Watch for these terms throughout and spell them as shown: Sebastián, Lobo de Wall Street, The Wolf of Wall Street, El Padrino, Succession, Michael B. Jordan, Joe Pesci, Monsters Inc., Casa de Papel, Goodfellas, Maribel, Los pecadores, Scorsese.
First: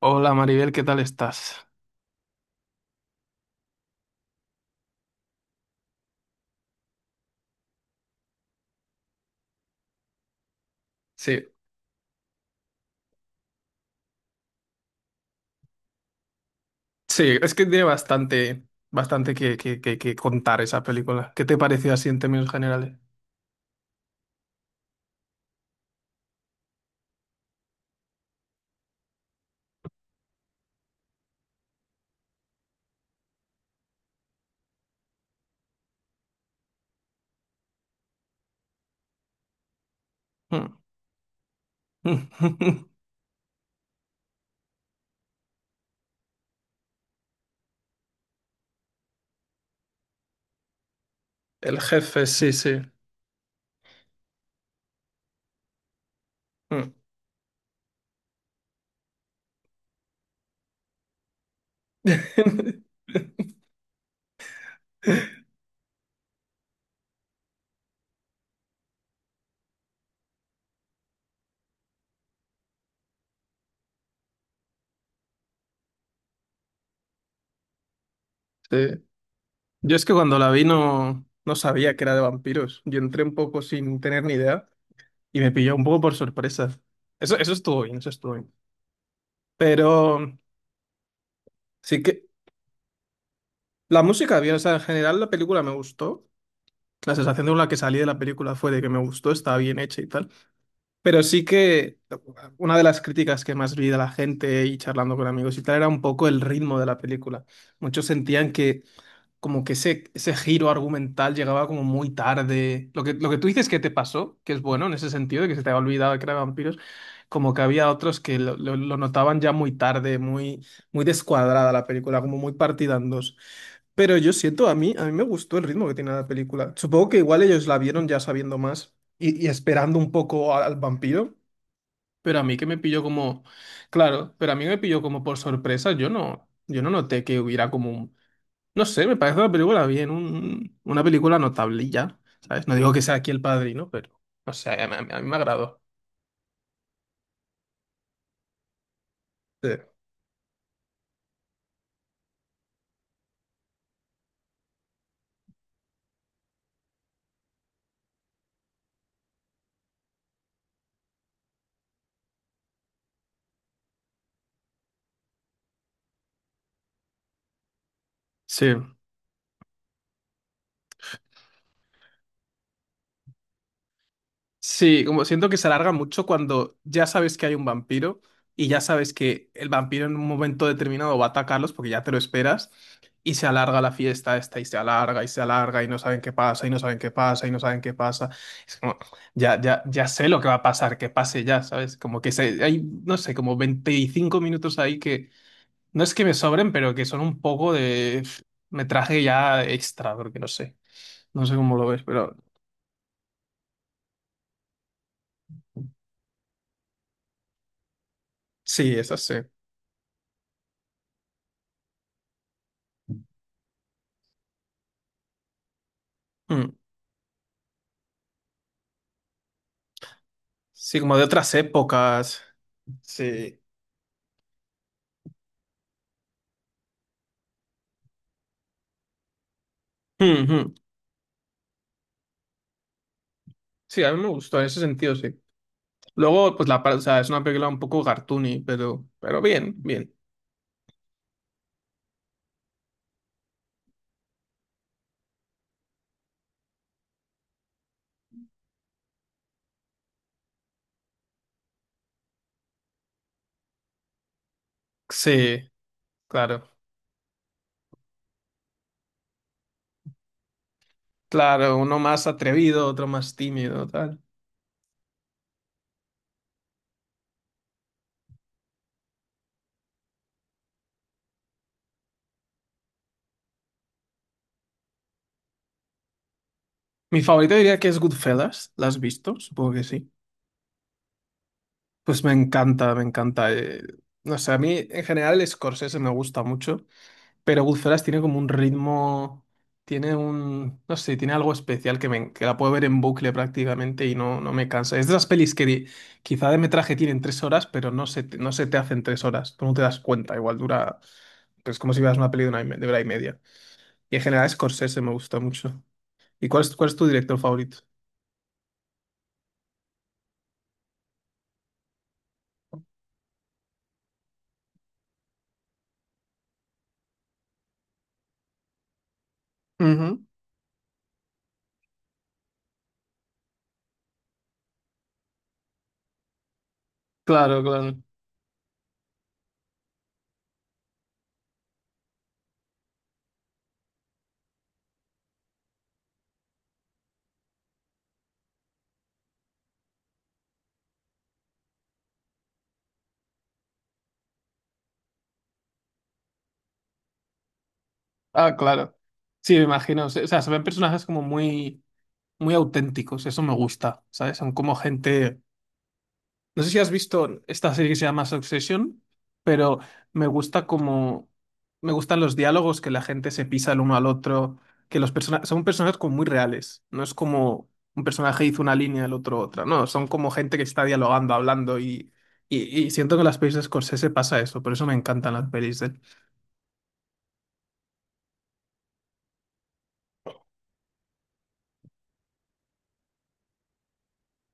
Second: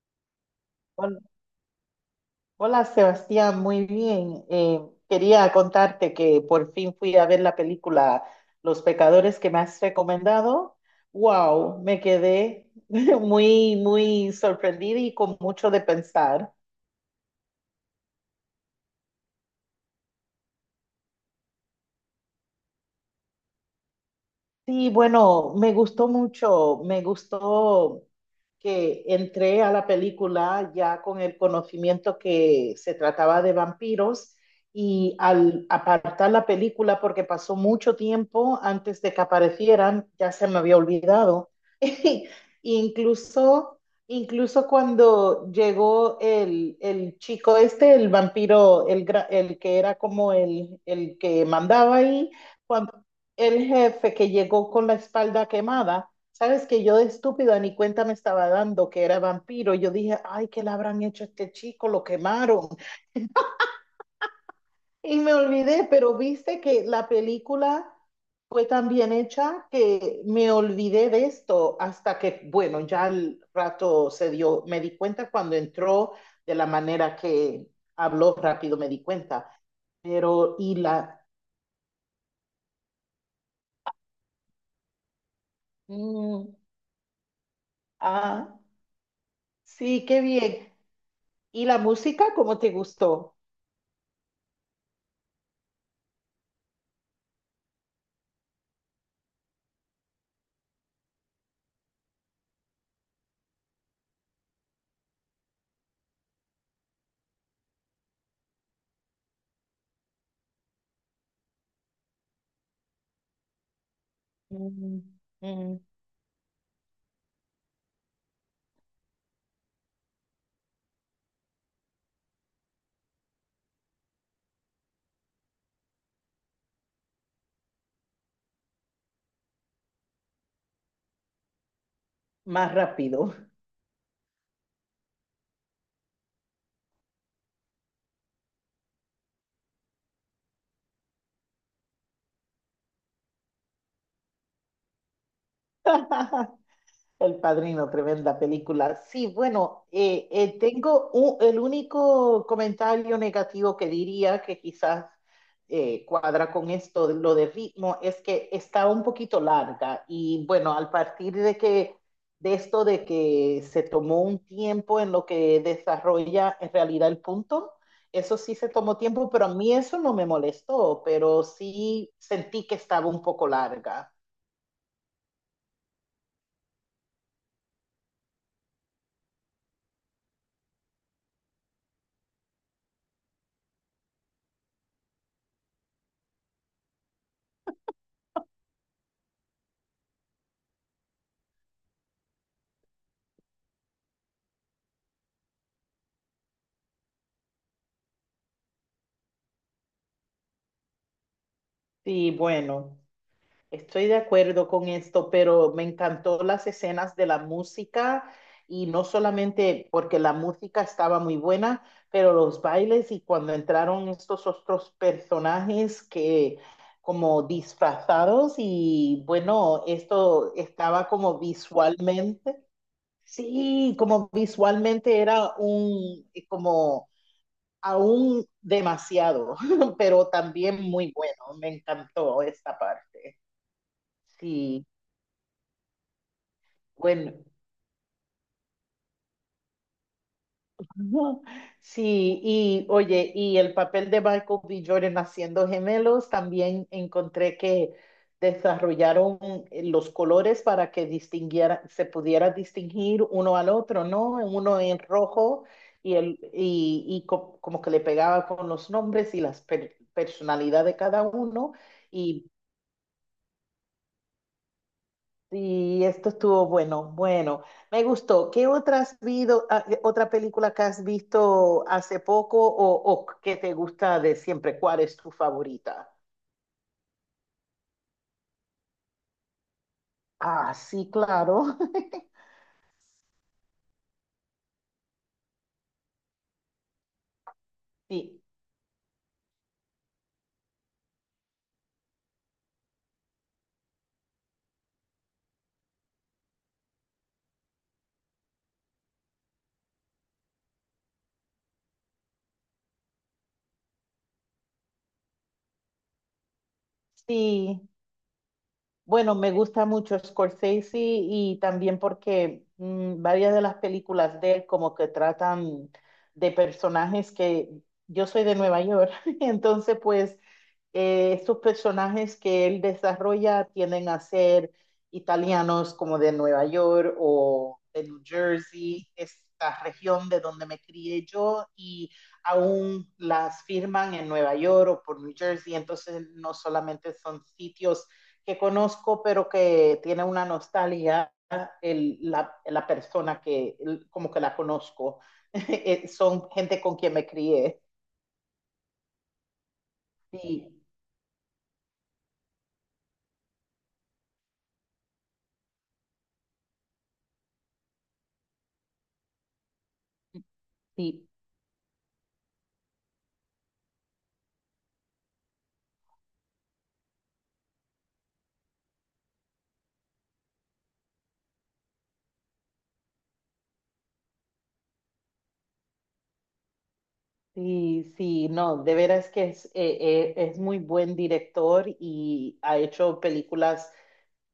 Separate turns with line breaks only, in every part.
Hola Maribel, ¿qué tal
Hol-
estás?
Hola Sebastián, muy bien. Quería contarte que por fin fui a ver la película Los Pecadores que me has recomendado.
Sí,
Wow, me quedé muy sorprendida y con mucho de pensar.
sí, es que tiene bastante, bastante que contar esa película. ¿Qué te pareció así en términos generales?
Sí, bueno, me gustó mucho, me gustó que entré a la película ya con el conocimiento que se trataba de vampiros y al apartar la película, porque pasó mucho tiempo antes de que aparecieran, ya se me había
Mm,
olvidado.
mm,
Incluso, incluso cuando llegó el chico este, el vampiro, el que era como el que
el
mandaba
jefe,
ahí,
sí, sí.
el jefe que llegó con la espalda quemada. Sabes que
Mm.
yo de estúpida ni cuenta me estaba dando que era vampiro. Yo dije, ay, ¿qué le habrán hecho a este chico? Lo quemaron. Y me olvidé, pero viste que la película fue tan bien hecha que me olvidé de esto hasta que, bueno, ya al rato se dio, me di cuenta cuando entró, de la manera que habló
Sí.
rápido, me di cuenta.
Yo es que cuando la
Pero,
vi
y la...
no, no sabía que era de vampiros. Yo entré un poco sin tener ni idea y me pilló un poco por
mm,
sorpresa. Eso estuvo bien, eso estuvo bien.
ah, sí,
Pero
qué bien. ¿Y la
sí que
música cómo te gustó?
la música bien, o sea, en general la película me gustó. La sensación con la que salí de la película fue de que me gustó, estaba bien hecha y tal. Pero sí que una de las críticas que más vi de la gente y charlando con amigos y tal era un poco el ritmo de la película. Muchos sentían que como que ese giro argumental llegaba como muy tarde. Lo que tú dices que te pasó, que es bueno en
Mm,
ese sentido, de que se te había
mm,
olvidado que eran vampiros, como que había otros que lo notaban ya muy tarde, muy, muy descuadrada la película, como muy partida en dos. Pero yo siento, a mí me gustó el ritmo que tiene la película. Supongo que igual ellos la vieron ya sabiendo más y esperando un poco al vampiro. Pero a mí que
Más
me pilló
rápido.
como, claro, pero a mí me pilló como por sorpresa. Yo no noté que hubiera como un, no sé, me parece una película bien, una película notable y ya, ¿sabes? No digo que sea aquí El Padrino, pero, o sea a mí me agradó.
El Padrino, tremenda película. Sí,
Sí.
bueno, tengo el único comentario negativo que diría que quizás cuadra con esto, de lo de ritmo, es que está un poquito larga y bueno, al partir de que de esto de que se tomó un tiempo en lo que desarrolla en realidad el punto. Eso sí se
Sí.
tomó tiempo, pero a mí eso no me molestó, pero sí sentí que estaba un poco larga.
Sí, como siento que se alarga mucho cuando ya sabes que hay un vampiro y ya sabes que el vampiro en un momento determinado va a atacarlos porque ya te lo esperas y se alarga la fiesta esta y se alarga y se alarga y no saben qué pasa y no saben qué pasa y no saben qué pasa. Es como, ya, ya, ya sé lo que va a pasar, que pase ya, ¿sabes? Como que se, hay, no sé, como 25 minutos ahí que no es que me sobren, pero que son un poco de pf, metraje ya extra, porque no sé, no sé cómo lo ves,
Sí,
pero
bueno, estoy de acuerdo con esto, pero me encantó las escenas de la música, y
sí,
no
es así.
solamente porque la música estaba muy buena, pero los bailes y cuando entraron estos otros personajes que
Mm.
como disfrazados, y bueno, esto
Sí,
estaba
como de
como
otras épocas.
visualmente,
Sí.
sí, como visualmente era un como aún demasiado, pero
Mm, mm.
también muy bueno. Me encantó esta parte.
Sí, a mí me gustó en ese
Sí.
sentido, sí. Luego, pues o sea, es
Bueno,
una película un poco cartoony, pero bien, bien.
ujú. Sí, y oye, y el papel de Michael B. Jordan haciendo gemelos, también encontré que desarrollaron los colores para que distinguiera, se pudiera distinguir uno al otro, ¿no? Uno en rojo
Sí,
y, el,
claro.
y co- como que le pegaba con los nombres y personalidad de cada uno,
Claro, uno más
y
atrevido, otro más tímido, tal.
sí, esto estuvo bueno. Bueno, me gustó. ¿Qué otra has qué otra película que has visto hace poco, o que te gusta de siempre? ¿Cuál es tu favorita?
Mi favorito diría que es Goodfellas. ¿La has visto? Supongo que sí.
Ah, sí, claro.
Pues me encanta, me encanta. Eh, no sé, a mí en general Scorsese me gusta mucho. Pero Goodfellas tiene como
Sí,
un ritmo, tiene un, no sé, tiene algo especial que, me, que la puedo ver en bucle prácticamente y no, no me cansa. Es de las pelis que quizá de metraje tienen 3 horas, pero no se te hacen 3 horas, tú no te das cuenta, igual dura, pues como si veas una peli de una, de hora y media. Y en general Scorsese me gusta mucho. ¿Y cuál es tu director favorito?
sí. Bueno, me gusta mucho Scorsese, y también porque varias de las películas de él como que tratan de personajes que... yo soy de Nueva York, entonces
Ujú,
pues estos personajes que él desarrolla tienden a ser italianos, como de Nueva York
claro,
o
claro.
de New Jersey, esta región de donde me crié yo. Y aún las firman en Nueva York o por New Jersey, entonces no solamente son sitios que conozco, pero que tiene una nostalgia persona que como que la conozco. Son gente con quien me crié.
Ah, claro. Sí, me imagino. O sea, se ven
Sí,
personajes como muy, muy auténticos. Eso me gusta, ¿sabes? Son como gente. No sé si has visto esta serie que se llama Succession, pero me gusta
sí.
como me gustan los diálogos que la gente se pisa el uno al otro, que los personajes son personajes como muy reales, no es como un personaje hizo una línea, el otro otra, no, son como gente que está dialogando, hablando y siento que en las pelis de Scorsese pasa eso, por eso me encantan las pelis de él.
Sí, sí, no, de veras que es muy buen director y ha hecho películas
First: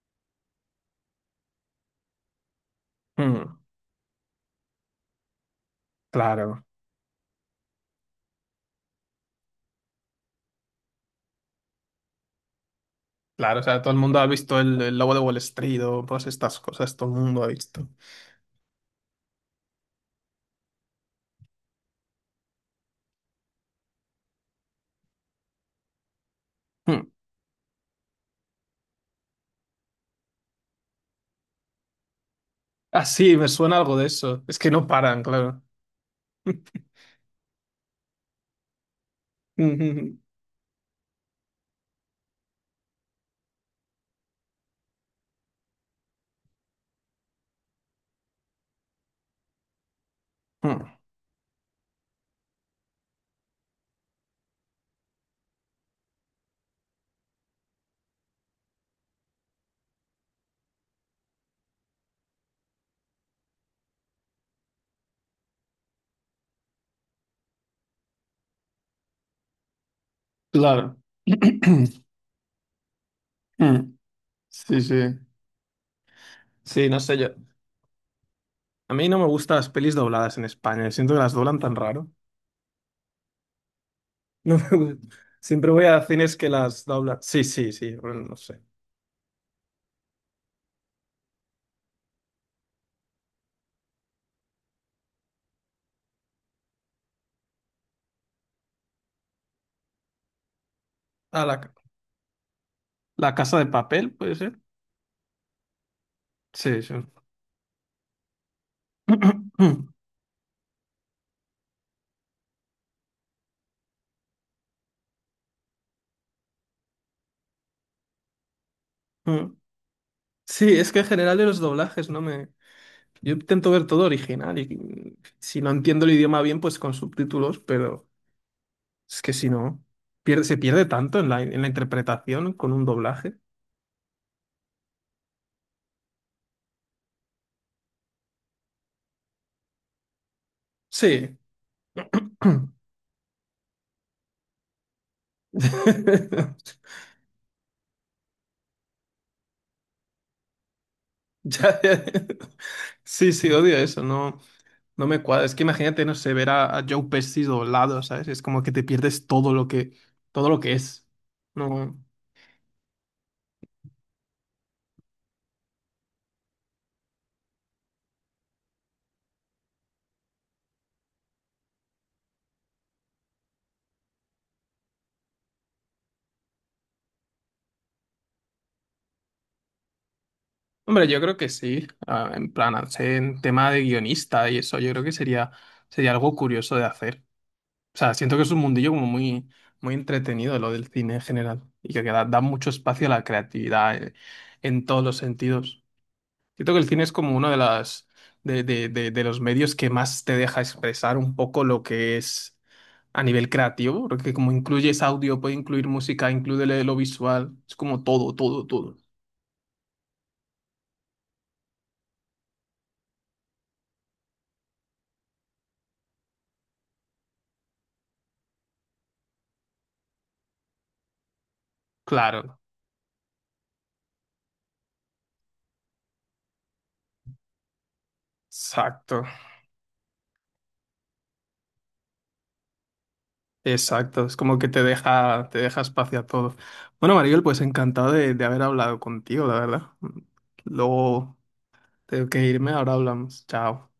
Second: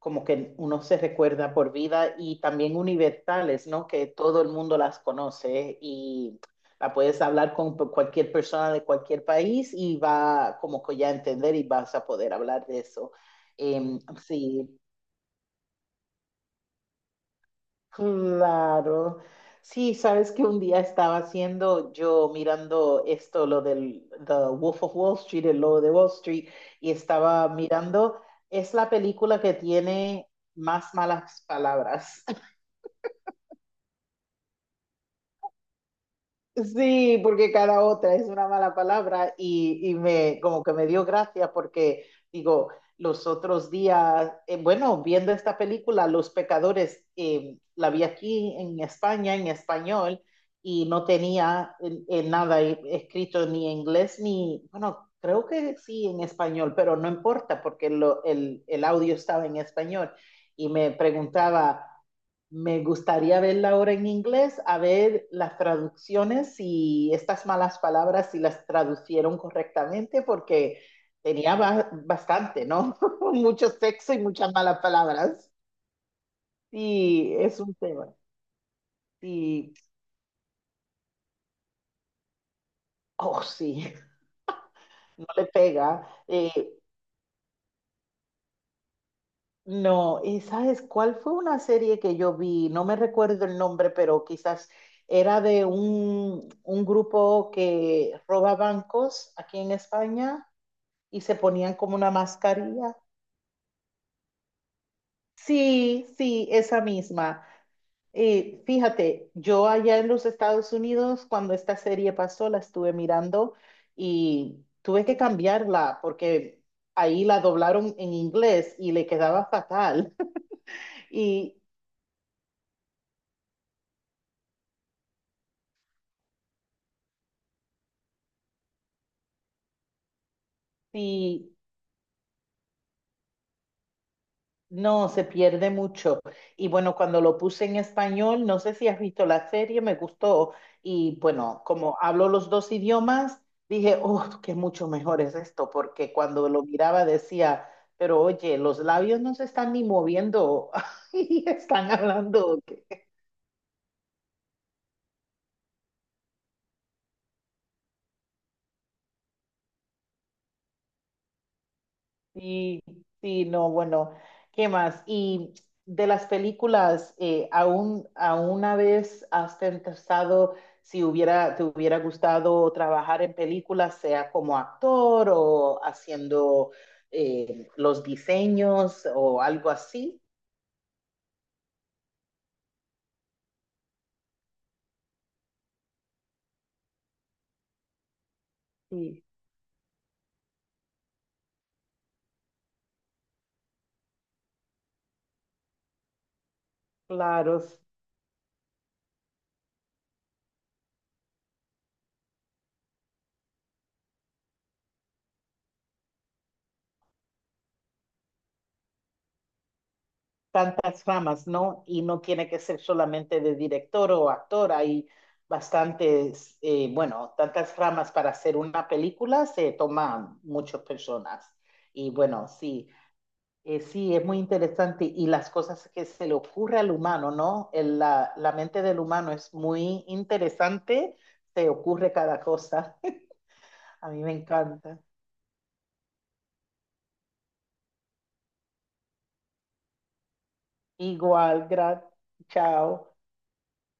como que uno se recuerda por vida y también
Mm,
universales, ¿no? Que todo el mundo las conoce, y
claro,
la puedes hablar con cualquier persona de cualquier país y va como que ya a entender y vas a poder hablar de eso.
claro, o sea, todo el
Em,
mundo ha visto
sí.
el Lobo de Wall Street o todas estas cosas, todo el mundo ha visto.
Claro. Sí, sabes que un día estaba haciendo yo, mirando esto, lo del The Wolf of Wall Street, el lobo de Wall Street, y
Mm.
estaba mirando, es la película que tiene más malas palabras.
Ah, sí, me suena algo de eso, es que no paran, claro.
Sí, porque cada otra es una mala palabra, y
Ujú.
me, como que me dio gracia porque digo, los otros días, bueno, viendo esta película, Los Pecadores, la vi aquí en España, en español, y
Ah,
no tenía nada escrito ni en inglés ni, bueno, creo que sí en español, pero no importa porque el audio estaba en español y me preguntaba. Me gustaría verla ahora en inglés, a ver las traducciones y estas malas palabras, si las traducieron correctamente, porque
claro.
tenía bastante, ¿no? Mucho
Mm.
sexo y muchas malas
Sí, sí.
palabras.
Sí, no sé yo.
Sí, es un tema.
A mí no me gustan las
Sí,
pelis dobladas en España. Siento que las doblan tan raro.
oh, sí,
No me gu-
no le
siempre voy a
pega.
cines que las doblan. Sí, sí, sí. Bueno, no sé.
No, ¿y sabes cuál fue una serie que yo vi? No me recuerdo el nombre, pero quizás era de un grupo que roba bancos aquí en España y se
Ah, la, ca-
ponían como una mascarilla.
la Casa de Papel, ¿puede ser?
Sí, sí, esa
Sí, sí.
misma. Fíjate, yo allá en los Estados Unidos, cuando esta serie pasó, la estuve mirando y tuve que cambiarla porque ahí la doblaron en inglés y le quedaba
Mm.
fatal.
Sí, es que en general de los doblajes no me... Yo intento ver todo original y si no entiendo el idioma bien, pues con subtítulos, pero... Es que si no, pierde, se pierde tanto en la,
Y,
en la interpretación con un doblaje.
No, se pierde mucho. Y bueno, cuando lo puse en español, no sé si has visto la serie, me gustó. Y
Sí.
bueno, como hablo los dos idiomas, dije, oh, qué mucho mejor es esto, porque cuando lo miraba decía, pero oye, los labios no se están ni moviendo y
Ya,
están
ya.
hablando.
Sí, sí, odio eso, no, no me cuadra. Es que imagínate, no sé, ver a Joe Pesci doblado, ¿sabes? Es como que te pierdes todo lo que es. No.
Sí, sí, no, bueno, ¿qué más? Y de las películas, ¿aún, a una vez has pensado si hubiera, te hubiera gustado trabajar en películas, sea como actor o haciendo los diseños o algo así?
Hombre, yo creo que sí. Ah, en plan, al ser en tema de guionista y eso, yo creo que sería, sería algo curioso de hacer. O sea, siento que es un mundillo como
Sí,
muy, muy entretenido lo del cine en general y que da, da mucho espacio a la creatividad, en todos los sentidos. Siento que el cine es como uno de
claro.
las de los medios que más te deja expresar un poco lo que es a nivel creativo, porque como incluyes audio, puede incluir música, incluye lo visual, es como todo, todo, todo.
Tantas ramas, ¿no? Y no tiene que ser solamente de director o actor, hay bastantes, bueno, tantas ramas para hacer una película, se toman muchas personas. Y bueno,
Claro,
sí, sí, es muy interesante, y las cosas que se le ocurre al humano, ¿no? La, la mente del
exacto.
humano es muy interesante, se ocurre cada cosa. A mí
Exacto,
me
es como que
encanta.
te deja espacio a todo. Bueno, Maribel, pues encantado de haber hablado contigo, la verdad. Luego
Igual, gracias.
tengo que irme, ahora
Chao.
hablamos. Chao.